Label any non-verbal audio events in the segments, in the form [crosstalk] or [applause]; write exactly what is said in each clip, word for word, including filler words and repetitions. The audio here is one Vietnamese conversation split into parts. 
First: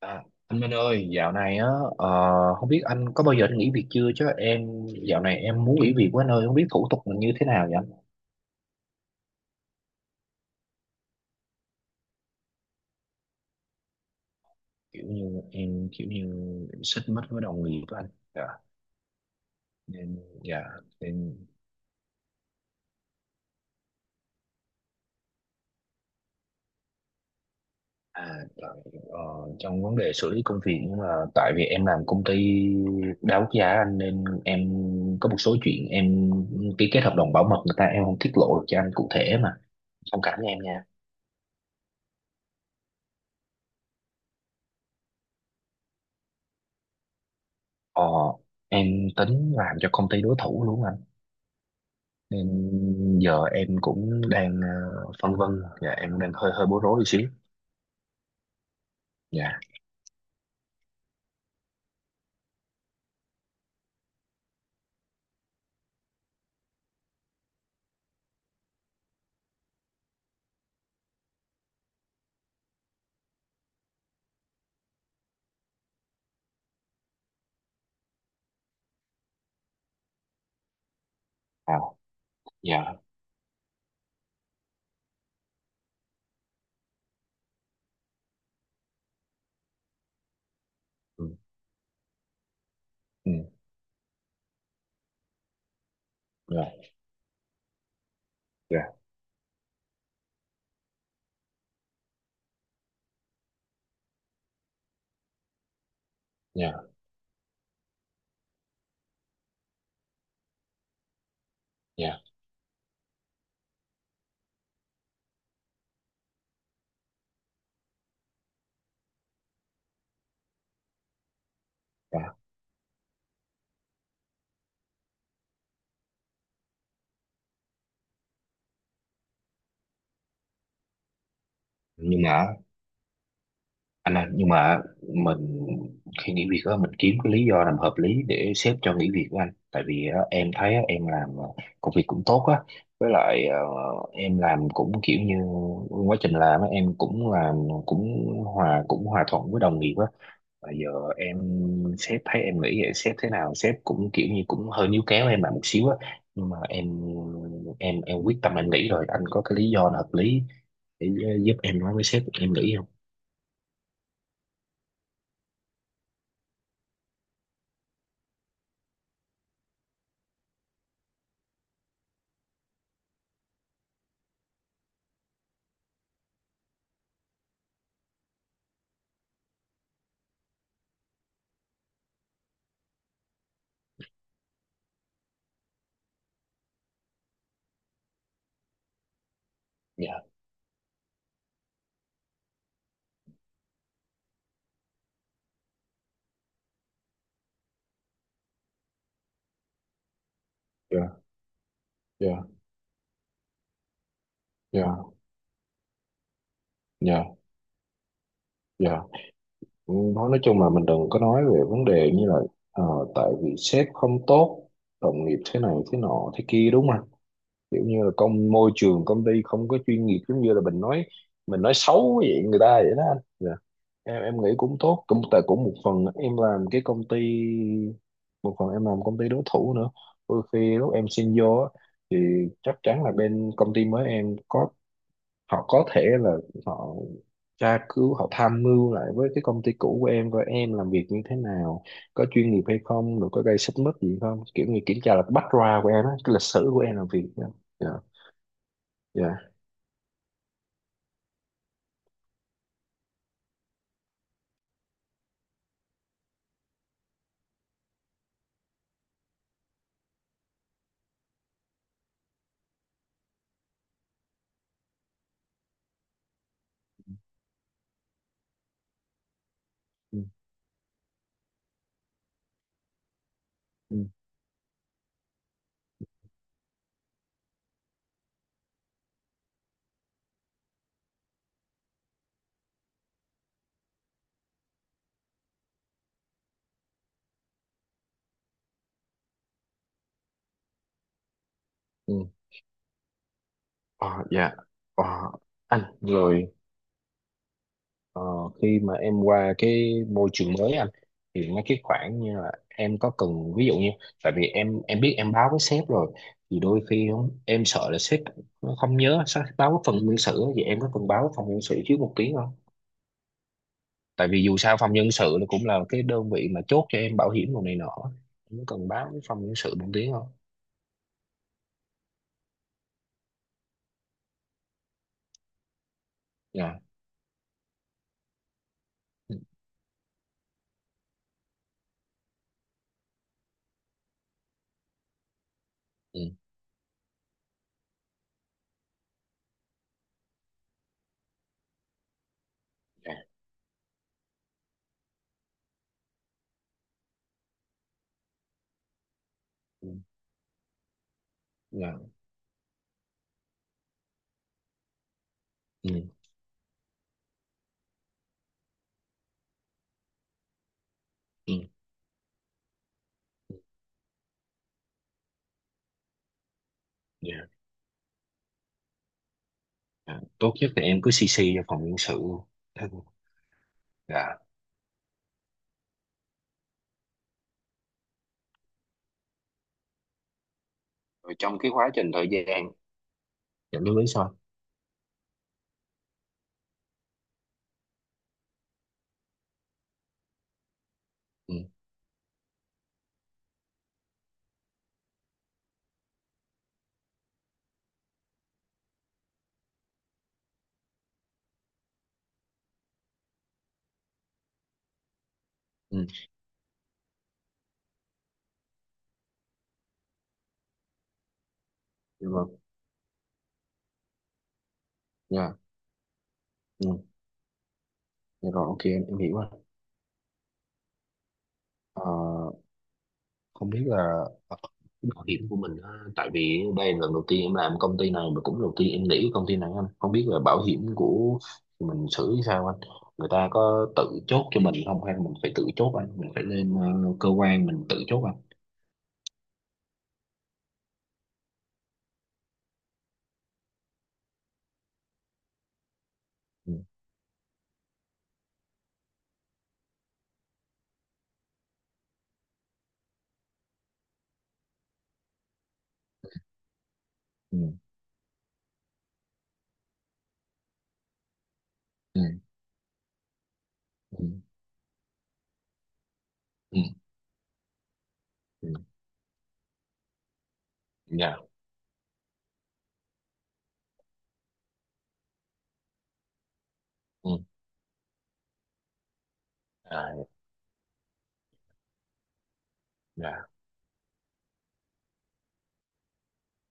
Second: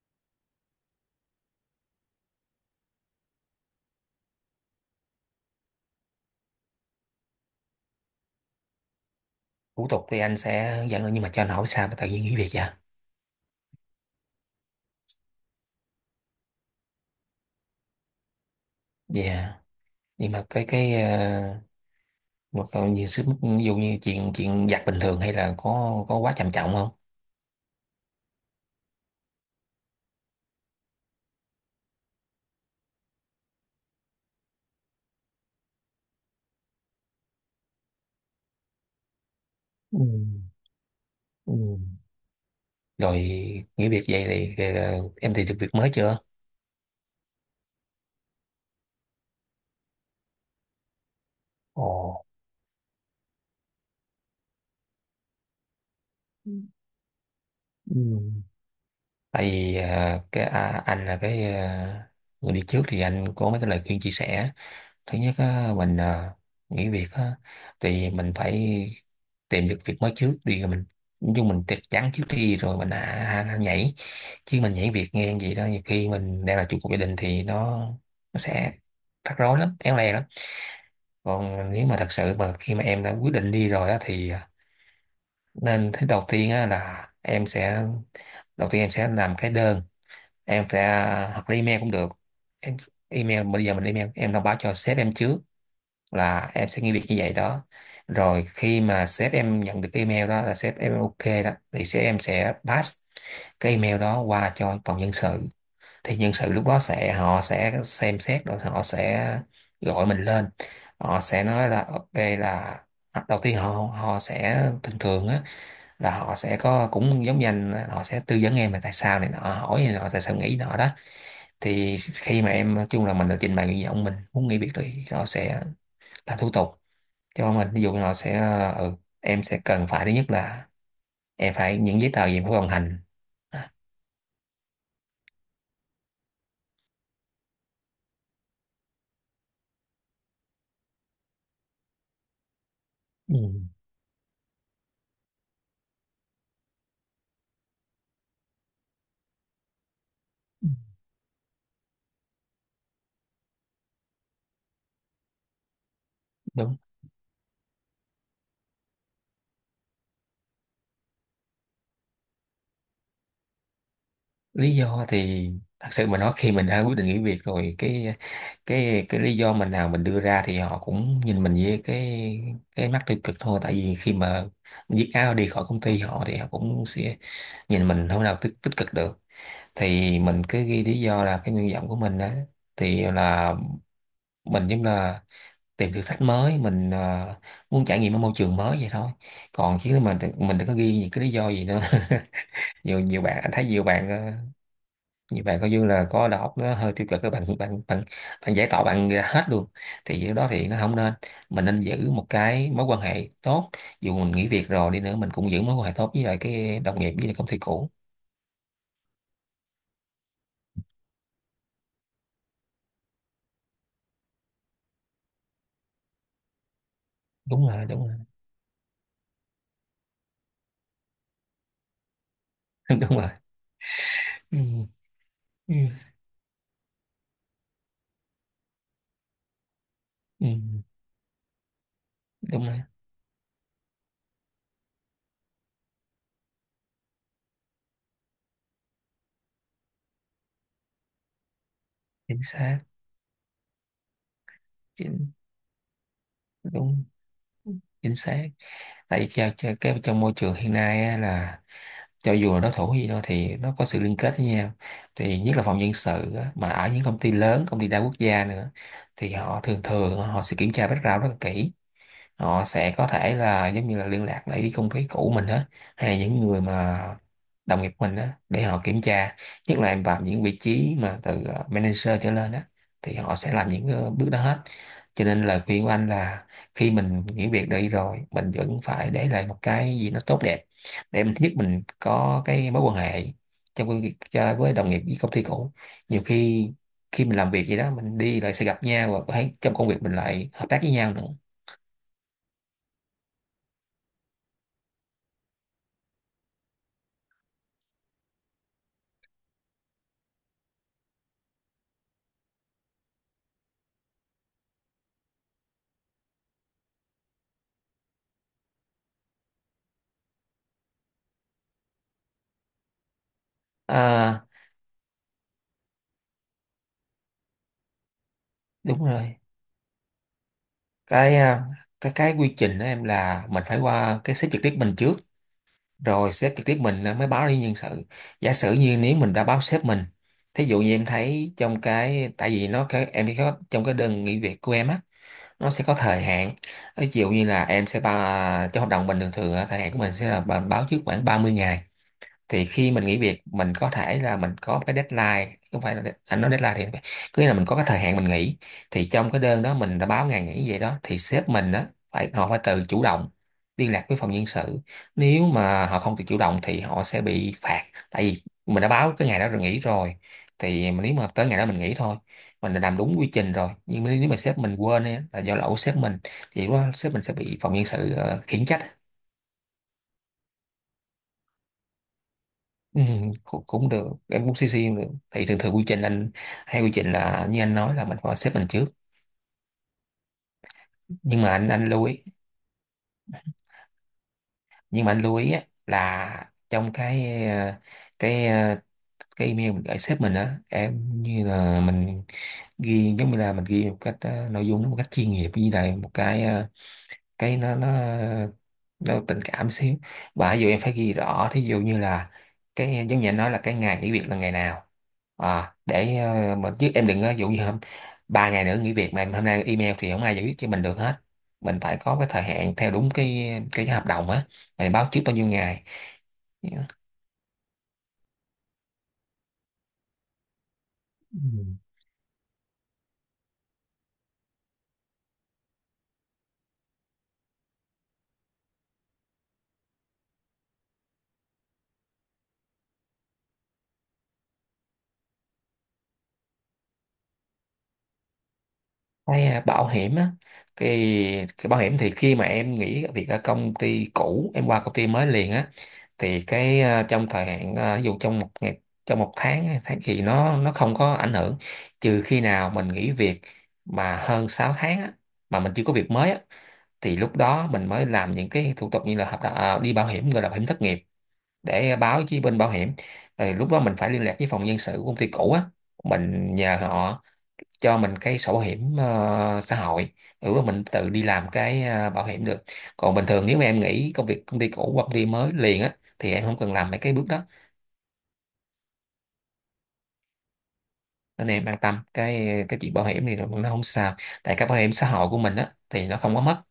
À, anh Minh ơi, dạo này á, ờ, không biết anh có bao giờ anh nghỉ việc chưa chứ em dạo này em muốn nghỉ việc quá anh ơi, không biết thủ tục là như thế nào vậy anh? Thủ tục thì anh sẽ hướng dẫn được, nhưng mà cho anh hỏi sao mà tự nhiên nghỉ việc vậy? Kiểu như em kiểu như em xích mích với đồng nghiệp của anh. Dạ, Dạ, nên. nhưng mà Dạ, cái cái nên, ờ, một cái nhiều sức mức, ví dụ như chuyện chuyện giặt bình thường hay là có có quá trầm trọng không? à tại, ờ, trong vấn đề xử lý công việc, nhưng mà tại vì em làm công ty đa quốc gia anh, nên em có một số chuyện em ký kết hợp đồng bảo mật người ta, em không tiết lộ được cho anh cụ thể, mà Ừ. thông cảm với em nha. Ừ. Rồi nghỉ việc vậy thì ờ, em tìm được việc mới chưa? Ờ, em tính làm cho công ty đối thủ luôn anh, Ồ. nên giờ em cũng đang ờ, phân vân. Dạ, em đang hơi hơi bối rối một xíu. Ừ. Tại Dạ. vì ờ, cái à, anh là cái ờ, người đi trước thì anh có mấy cái lời khuyên chia sẻ. Thứ nhất á, mình à, nghỉ việc á, thì mình phải tìm được việc mới trước đi rồi mình, nhưng mình chắc chắn trước đi rồi mình à, à, nhảy. Chứ mình nhảy việc nghe vậy đó, nhiều khi mình đang là trụ cột gia đình thì nó nó sẽ rắc rối lắm, éo le lắm. Còn À. nếu mà thật sự mà khi Dạ. mà em đã quyết định đi rồi á, thì à, nên thứ đầu tiên á, là em sẽ đầu tiên em sẽ làm cái đơn, em sẽ à, Ừ. hoặc là email cũng được. Em Ừ. email, bây giờ mình email, em thông báo cho sếp em trước là Dạ. em sẽ nghĩ việc như vậy đó. Rồi khi Dạ. mà sếp em nhận được cái email đó, là sếp em ok đó thì sếp em sẽ pass cái email đó qua cho phòng nhân sự. Thì nhân sự lúc Dạ. đó sẽ họ sẽ xem xét, rồi họ sẽ gọi mình lên, họ sẽ nói là ok, Dạ. là à, đầu tiên họ họ sẽ thường thường á, là họ sẽ có cũng giống như anh, họ sẽ tư vấn em là tại sao này nọ, hỏi này nọ tại sao nghĩ nọ đó. Thì khi Dạ. mà em nói chung là mình đã trình bày nguyện vọng mình muốn nghỉ việc thì họ sẽ làm thủ tục. Chứ không mình ví dụ như họ sẽ ờ, ừ, em sẽ cần phải thứ nhất là em phải những giấy Nhưng tờ gì em phải mà hoàn thành. anh ơi, nhưng mà mình khi nghỉ việc á, mình kiếm cái lý do làm hợp lý để sếp cho nghỉ việc của anh, tại vì á, em thấy á, em làm ờ, công việc cũng tốt á, với lại ờ, em làm cũng kiểu như quá trình làm á, em cũng làm cũng hòa cũng hòa thuận với đồng nghiệp á. Ừ, Và giờ em sếp thấy em nghĩ vậy, sếp thế nào sếp cũng kiểu như cũng hơi níu kéo em lại một xíu á, nhưng mà đúng. em em em quyết tâm em nghĩ rồi, anh có cái lý do nào hợp lý để giúp em nói với sếp em nghĩ không? Lý do thì thật sự mà nói, khi mình đã quyết định nghỉ việc rồi, cái cái cái lý do mình nào mình đưa ra thì họ cũng nhìn mình với cái cái mắt tiêu cực thôi. Tại vì khi mà viết áo đi khỏi công ty họ thì họ cũng sẽ nhìn mình không nào tích, tích cực được. Thì mình cứ ghi lý do là cái nguyện vọng của mình đó, thì là mình giống là tìm thử thách mới, mình ờ, muốn trải nghiệm ở môi trường mới vậy thôi. Còn chứ Dạ. mình mình đừng có ghi những cái lý do gì nữa. [laughs] nhiều nhiều bạn anh thấy, nhiều bạn ờ, nhiều bạn coi như là có đầu óc nó hơi tiêu cực, các bạn bạn bạn bạn giải tỏa bạn ra hết luôn. Thì điều đó thì nó không Dạ. nên. Mình nên giữ một Dạ. cái mối quan hệ tốt, dù mình nghỉ việc Dạ. rồi đi nữa mình cũng giữ mối quan hệ tốt với lại cái đồng nghiệp với Dạ. lại công ty cũ. Dạ. Nói nói chung là mình đừng có nói về vấn đề như là ờ, tại vì sếp không tốt, đồng nghiệp thế này thế nọ thế kia, đúng không? đúng Kiểu rồi như đúng là rồi công môi trường công ty không có chuyên nghiệp, giống như là mình nói mình nói xấu vậy người ta vậy [laughs] đó Đúng anh. rồi. Dạ. em em nghĩ Ừ, cũng tốt, cũng tại cũng một ừ, phần em làm cái công ty, một phần em làm công ty đối thủ nữa. Đôi ừ, khi lúc em xin vô á, thì đúng chắc rồi. chắn là bên công ty mới em có, họ có thể là họ tra cứu, họ tham mưu lại với cái công ty cũ của em coi em làm việc như thế nào, có Chính chuyên nghiệp hay xác. không, rồi có gây xích mích gì không, kiểu như kiểm tra là chính background của em á, cái lịch sử của em đúng làm việc. Dạ. Dạ. Chính xác. Tại vì Dạ. theo cho- cái trong môi trường hiện nay á, là cho dù là đối thủ gì đó thì nó có sự liên kết với nhau. Thì nhất là phòng nhân sự á, mà ở những công ty lớn, công ty đa quốc gia nữa, thì họ thường thường họ sẽ kiểm tra background rất là kỹ. Họ sẽ có thể là giống như là liên lạc lại với công ty cũ mình á, hay là những người mà đồng nghiệp mình á, để họ kiểm tra. Nhất là em Ừ. vào những vị trí mà từ ờ, manager trở lên á, thì họ sẽ làm những Ừ. ờ, bước đó hết. Cho nên lời khuyên của anh là khi mình nghỉ việc đi rồi mình vẫn phải để lại một cái gì nó tốt đẹp, để mình thứ nhất mình có cái mối quan hệ trong công việc cho- với đồng nghiệp, với công ty cũ. Nhiều khi khi mình làm việc gì đó mình đi lại sẽ gặp nhau, và có thể trong công việc mình lại hợp tác với nhau nữa. Ừ. Ờ, dạ. Ờ, anh rồi. Ờ, khi mà em qua cái môi trường mới anh, thì mấy cái khoản như là em có cần, ví dụ như, tại vì em em biết em báo với sếp rồi, thì đôi khi không, em sợ là sếp nó không nhớ sao báo với phần nhân sự á, vậy em có cần báo với phòng nhân sự trước một tiếng không? Tại vì À, dù sao phòng nhân sự nó cũng là cái đơn vị mà chốt cho em bảo hiểm đồ này nọ, em có cần đúng báo với rồi. phòng nhân sự một tiếng không? Cái à, cái cái quy trình đó em, là mình phải qua cái sếp trực tiếp mình trước, rồi sếp trực tiếp Dạ. mình mới báo đi nhân sự. Giả sử như nếu mình Ừ. đã báo sếp mình, thí dụ như em thấy trong cái, tại vì nó cái em có trong cái đơn nghỉ việc của em á, nó sẽ có Ừ. thời hạn. Ví dụ như là em sẽ ba, trong hợp đồng mình thường thường á, thời hạn của mình sẽ là bà- báo trước khoảng ba mươi ngày. Thì khi mình Dạ. nghỉ việc mình có thể là mình có cái deadline, không phải là de- anh nói deadline thì cứ là mình có cái thời hạn mình nghỉ. Thì trong cái đơn đó Ừ. mình đã báo ngày nghỉ vậy đó, thì sếp mình đó Dạ. phải, họ phải tự chủ động liên lạc với phòng nhân sự. Nếu mà Ừ. họ không tự chủ động thì họ sẽ bị phạt. Tại vì mình đã báo cái ngày đó rồi, nghỉ rồi, thì mà nếu mà tới Ừ, ngày đó mình nghỉ thôi, mình đã làm đúng quy trình rồi, nhưng mà nếu mà sếp mình quên ấy, là do lỗi của sếp mình, thì lúc đó sếp mình sẽ dạ. bị phòng nhân sự ờ, khiển trách. Dạ. Tốt nhất là em cứ xê xê cho phòng nhân sự. Ừ, cũng, cũng được, Dạ em cũng xê xê cũng được. Thì thường thường quy trình anh hay quy trình là như anh nói là mình phải xếp mình trước, rồi, nhưng mà trong anh cái anh quá lưu trình ý, thời gian dẫn đến lý sao. nhưng mà anh lưu ý á, là trong cái ờ, cái ờ, cái email mình gửi sếp mình á, em như Ừ. là mình ghi giống như là mình ghi một cách ờ, nội dung nó một cách chuyên nghiệp, như là một cái ờ, cái nó nó ờ, nó tình cảm xíu. Và ví dụ em phải ghi rõ, thí dụ như là cái giống như anh nói là cái ngày nghỉ việc là ngày nào. À Ừ. để ờ, mà Chứ em đừng, ờ, dụ như hôm ba ngày nữa nghỉ việc mà em hôm nay email thì không ai giải quyết cho mình được hết. Mình phải có cái Nhưng mà thời hạn theo đúng cái cái hợp đồng á, mình báo trước bao nhiêu dạ, ngày. ừ. Dạ rồi, ok em, em, hiểu rồi. Ừ. Ờ, không biết là cái bảo hiểm của mình á, tại vì đây là lần đầu tiên em làm công ty này mà cũng đầu tiên em nghĩ cái công ty này anh, không biết là bảo hiểm của mình xử như sao anh, người ta có tự chốt cho mình không hay mình phải tự chốt anh, mình phải lên ờ, cơ quan mình tự chốt anh? Cái à, bảo hiểm á, thì cái bảo hiểm thì khi mà em nghỉ việc ở công ty cũ em qua công ty mới liền á, thì Ừ. cái ờ, trong thời hạn ờ, ví dụ trong một ngày, trong một tháng hay tháng thì nó nó không có ảnh hưởng. Trừ khi nào mình nghỉ việc mà hơn sáu tháng á, mà mình chưa có việc mới á, thì lúc Ừ. đó mình mới làm những cái thủ tục như là hợp đồng, à, đi bảo hiểm, gọi là bảo hiểm thất nghiệp, để Ừ. báo với bên bảo hiểm. Rồi lúc đó mình phải liên Ừ. lạc với phòng nhân sự của công ty cũ á, mình nhờ Ừ. họ cho mình cái sổ Ừ. hiểm ờ, xã hội. Ừ, mình tự đi Dạ. làm cái ờ, bảo hiểm được. Còn bình thường nếu mà em nghỉ công việc công ty cũ hoặc công ty mới liền á thì em không cần làm mấy cái bước Ừ. đó. À. Nên em an tâm, cái cái chuyện bảo hiểm thì Dạ. nó không sao. Tại cái bảo hiểm xã hội của mình á thì nó không có mất.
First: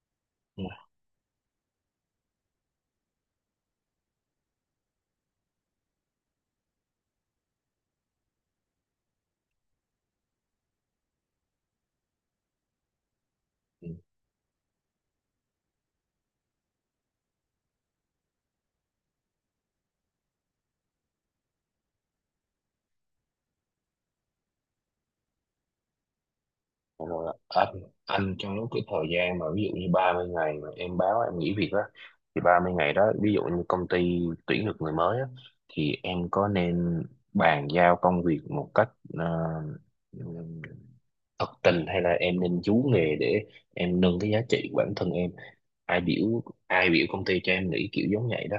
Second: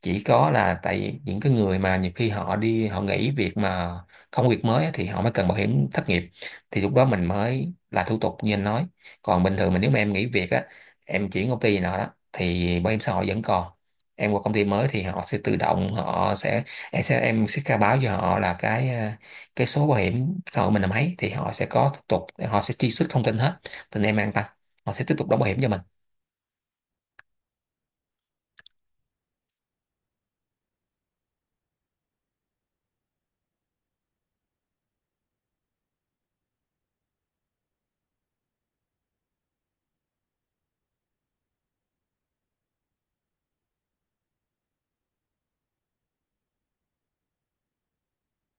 Chỉ có là tại những cái người mà nhiều khi họ đi họ nghỉ việc mà không có việc mới á, thì họ mới cần bảo hiểm thất nghiệp, thì lúc đó mình mới là thủ tục như anh nói. Còn bình thường mình, nếu mà em nghỉ việc á, em chuyển công ty nào đó, thì bảo hiểm xã hội vẫn còn. Ừ. Em qua công ty mới thì họ sẽ tự động họ sẽ, em sẽ em sẽ khai báo cho họ là cái ờ, cái số bảo hiểm xã hội mình là mấy, thì họ sẽ có thủ tục, họ sẽ truy xuất thông tin hết. Nên em an tâm, họ sẽ tiếp tục đóng bảo hiểm cho mình. Rồi anh, anh trong lúc cái thời gian mà ví dụ như ba mươi ngày mà em báo em nghỉ việc đó, thì ba mươi ngày đó ví dụ như công ty tuyển được người mới á, thì em có nên bàn giao công việc một cách ờ, thật tình, hay là em nên chú nghề để em nâng cái giá trị của bản thân em, ai biểu ai biểu công ty cho em nghỉ kiểu giống vậy đó.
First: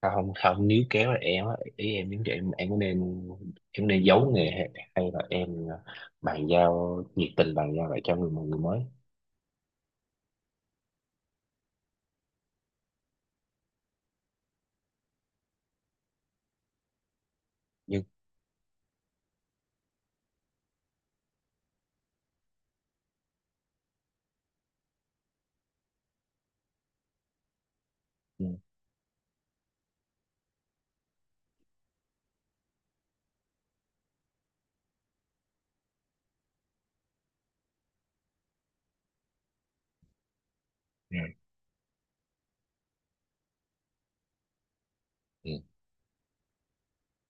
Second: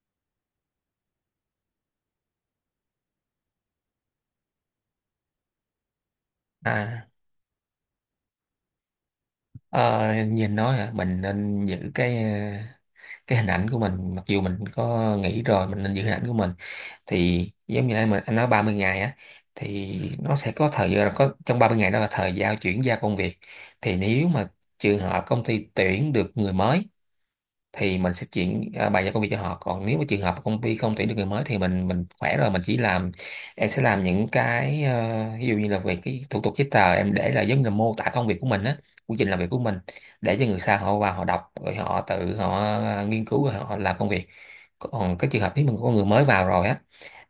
Tao không không nếu kéo là em á, ý em nếu em em có nên, em nên giấu nghề hay, hay là em ờ, bàn giao À, nhiệt tình, bàn giao lại cho người mọi người mới. ờ, nhìn nói hả, mình nên giữ cái cái hình ảnh của mình, mặc dù mình có nghĩ rồi mình nên giữ hình ảnh của mình. Thì giống như Nhưng. anh mình anh nói ba mươi ngày á, thì nó sẽ có thời gian, có trong ba mươi ngày đó là thời gian chuyển giao công việc. Thì nếu mà trường hợp công ty tuyển được người mới thì mình sẽ Ừ. chuyển, à, bài giao công việc cho họ. Còn nếu mà trường hợp công ty không tuyển được người mới thì mình mình khỏe rồi mình chỉ làm em sẽ làm những cái ờ, ví dụ như là về cái thủ tục giấy tờ em để là giống như là mô tả công việc của mình á, quy trình làm việc của mình để cho người sau họ vào Ừ. họ đọc rồi họ tự họ ờ, nghiên cứu rồi họ làm công việc. Còn cái trường hợp nếu mình có người mới vào rồi á,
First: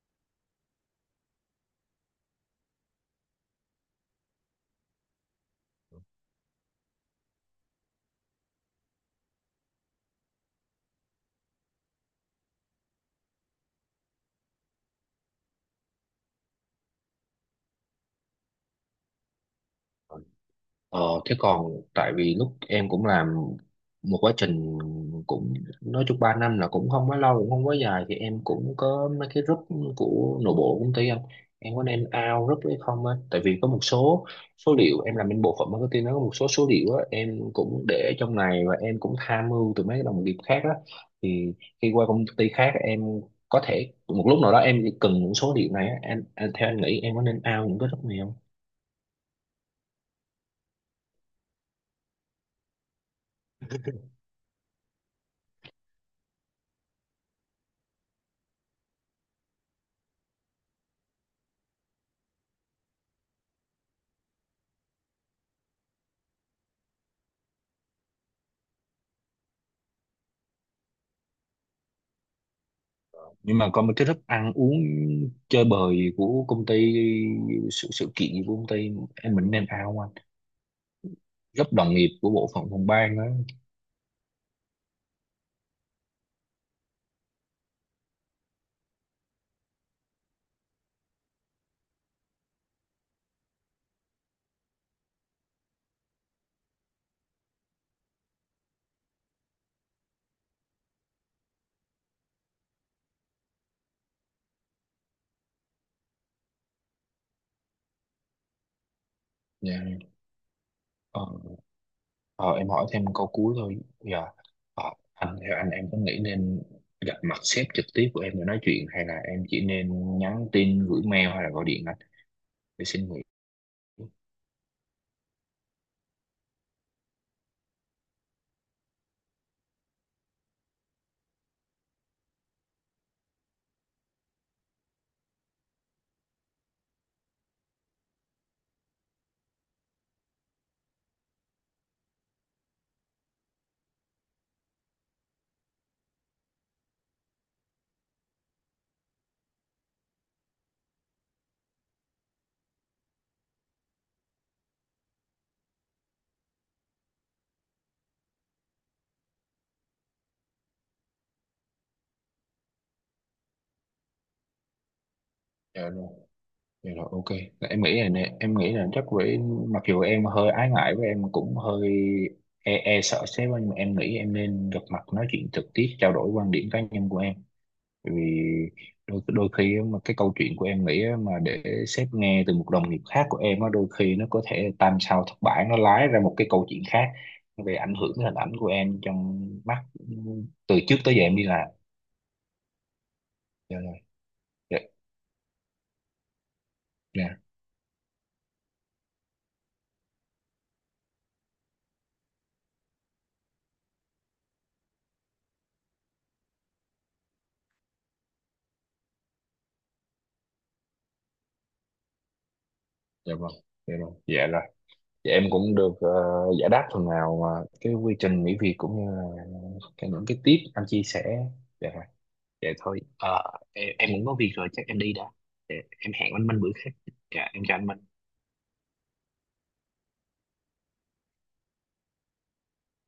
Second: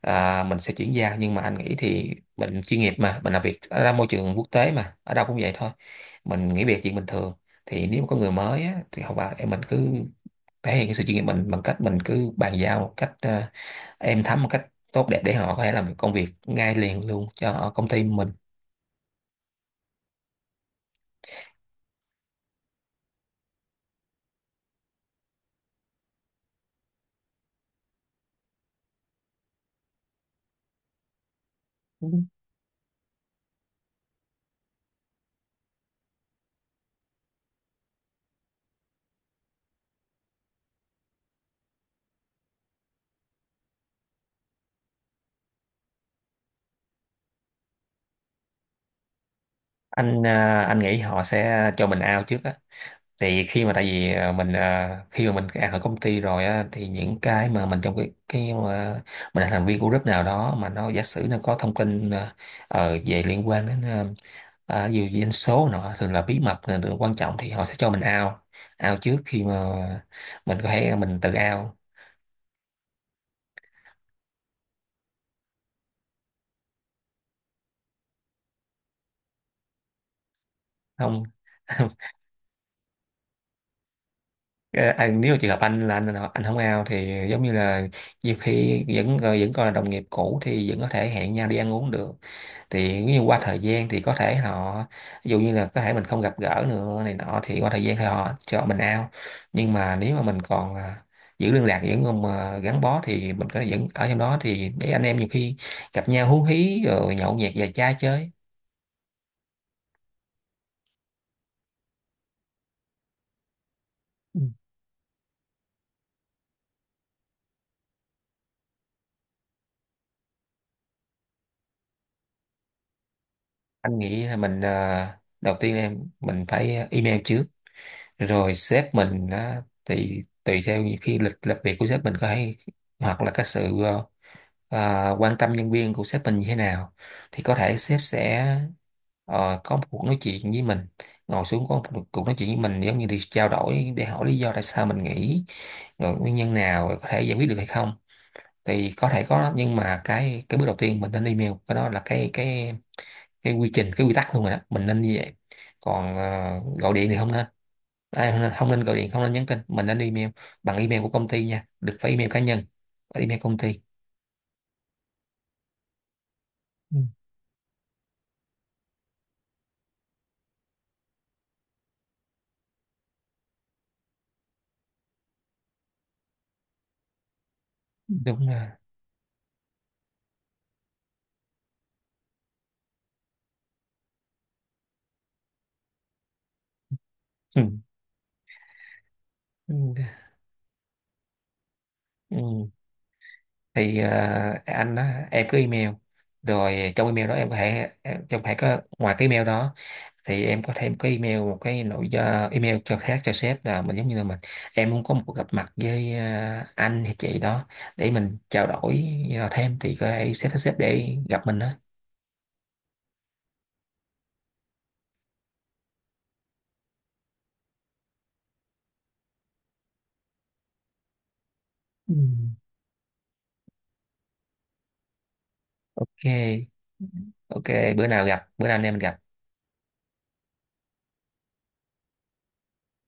à, mình sẽ chuyển giao, nhưng mà anh nghĩ thì mình chuyên nghiệp, mà mình làm việc ở môi trường quốc tế mà ở đâu cũng vậy thôi, mình nghỉ việc chuyện bình thường. Thì nếu mà có người mới á, thì không vào em mình cứ thể hiện cái sự chuyên nghiệp mình bằng cách mình cứ bàn giao một cách ờ, êm thấm, một cách tốt đẹp để họ có thể làm được công việc ngay liền luôn cho ở công ty mình. Ừ. Ờ, thế còn tại vì lúc em cũng làm một quá trình, cũng nói chung ba năm là cũng không quá lâu cũng không quá dài, thì em cũng có mấy cái group của nội bộ công ty anh, em có nên out group hay không á, tại vì có một số số liệu em làm bên bộ phận marketing, nó có một số số liệu á em cũng để trong này, và em cũng tham mưu từ mấy cái đồng nghiệp khác á, thì khi qua công ty khác em có thể một lúc nào đó em cần những số liệu này á, em, em theo anh nghĩ em có nên out những cái group này không? Anh ờ, anh nghĩ họ sẽ cho mình out trước á, thì khi mà tại vì ờ, mình ờ, khi mà mình out ở công ty rồi á, thì những cái mà mình trong cái cái mà mình là thành viên của group nào đó, mà nó giả sử nó có thông tin ờ, ờ, về liên quan đến ờ, à, dù gì anh số nọ thường là bí mật, là điều quan trọng, thì họ sẽ cho mình out, out trước khi mà mình có thể mình tự out. Nhưng mà có một cái thức ăn uống, chơi bời của công ty, sự sự kiện của công ty, em mình nên ao anh, Không. rất [laughs] Không. đồng nghiệp của bộ phận phòng ban đó. Ờ, à, nếu trường hợp anh là anh anh không ao thì giống như là nhiều khi vẫn ờ, vẫn còn là đồng nghiệp cũ thì vẫn có thể hẹn nhau đi ăn uống được. Thì nếu như qua thời gian thì có thể họ, ví dụ như là có thể mình không gặp gỡ nữa này nọ, thì qua thời gian thì họ cho mình ao. Nhưng mà nếu mà mình còn à, giữ liên lạc vẫn còn mà gắn bó thì mình có thể vẫn ở trong đó, thì để anh em nhiều khi gặp nhau hú hí rồi nhậu nhẹt và chai chơi. Dạ. ờ, ờ, em hỏi thêm câu cuối thôi dạ. Ừ. Ờ, anh theo anh, em có nghĩ nên gặp mặt sếp trực tiếp của em để nói chuyện, hay là em chỉ nên nhắn tin gửi mail hay là gọi điện anh, để xin nghỉ? anh nghĩ là mình à, đầu tiên là em mình phải email trước, rồi sếp mình á, thì tùy theo những khi lịch làm việc của sếp mình có hay hoặc là cái sự ờ, à, quan tâm nhân viên của sếp mình như thế nào, thì có thể sếp sẽ ờ, có một cuộc nói chuyện với mình, ngồi xuống có một cuộc nói chuyện với mình giống như đi trao đổi để hỏi lý do tại sao mình nghỉ, rồi nguyên nhân nào, rồi có thể giải quyết được hay không. Thì có thể có, nhưng mà cái cái bước đầu tiên mình nên email, cái đó là cái cái cái quy trình, cái quy tắc luôn rồi đó, mình nên như vậy. Còn ờ, gọi điện thì không nên. À, không nên gọi điện, không nên nhắn tin, mình nên email, bằng email của công ty nha, đừng phải email cá nhân, phải email công ty. Dạ. Dạ Ừ. rồi, ok. Em nghĩ là nè, em nghĩ là chắc với, mặc dù em hơi ái ngại với em cũng hơi e, e sợ sếp á, nhưng mà em nghĩ em nên gặp mặt nói chuyện trực tiếp trao đổi quan điểm cá nhân của em. Bởi vì Đúng là đôi đôi khi á, mà cái câu chuyện của em nghĩ á, mà để sếp nghe từ một đồng nghiệp khác của em á, đôi khi nó có thể tam sao thất bản, nó lái ra một cái câu chuyện khác ừ. về ảnh hưởng đến hình ảnh của em trong Ừ. mắt từ trước tới giờ em đi làm. Ừ. Dạ rồi. thì ờ, Dạ. anh á, em cứ email, rồi trong email đó Dạ. em có thể em- trong phải có ngoài cái email đó thì em có thêm cái email, một cái nội do email cho khác cho sếp, là mình giống như là mình em muốn có một cuộc gặp mặt với ờ, anh hay chị đó để mình trao đổi ờ, thêm, thì có thể sếp sếp để gặp mình đó. Dạ vâng. Dạ rồi. Dạ rồi. Dạ, em cũng được ờ, giải đáp phần nào mà cái quy trình nghỉ việc, cũng như là cái, những cái tip anh chia sẻ. Dạ rồi. Ừ. Vậy thôi ờ, em, em cũng có việc rồi chắc em đi đã. Dạ, em hẹn anh Minh bữa OK. khác. Dạ em OK, chào anh bữa Minh. nào gặp, bữa nào anh em mình gặp.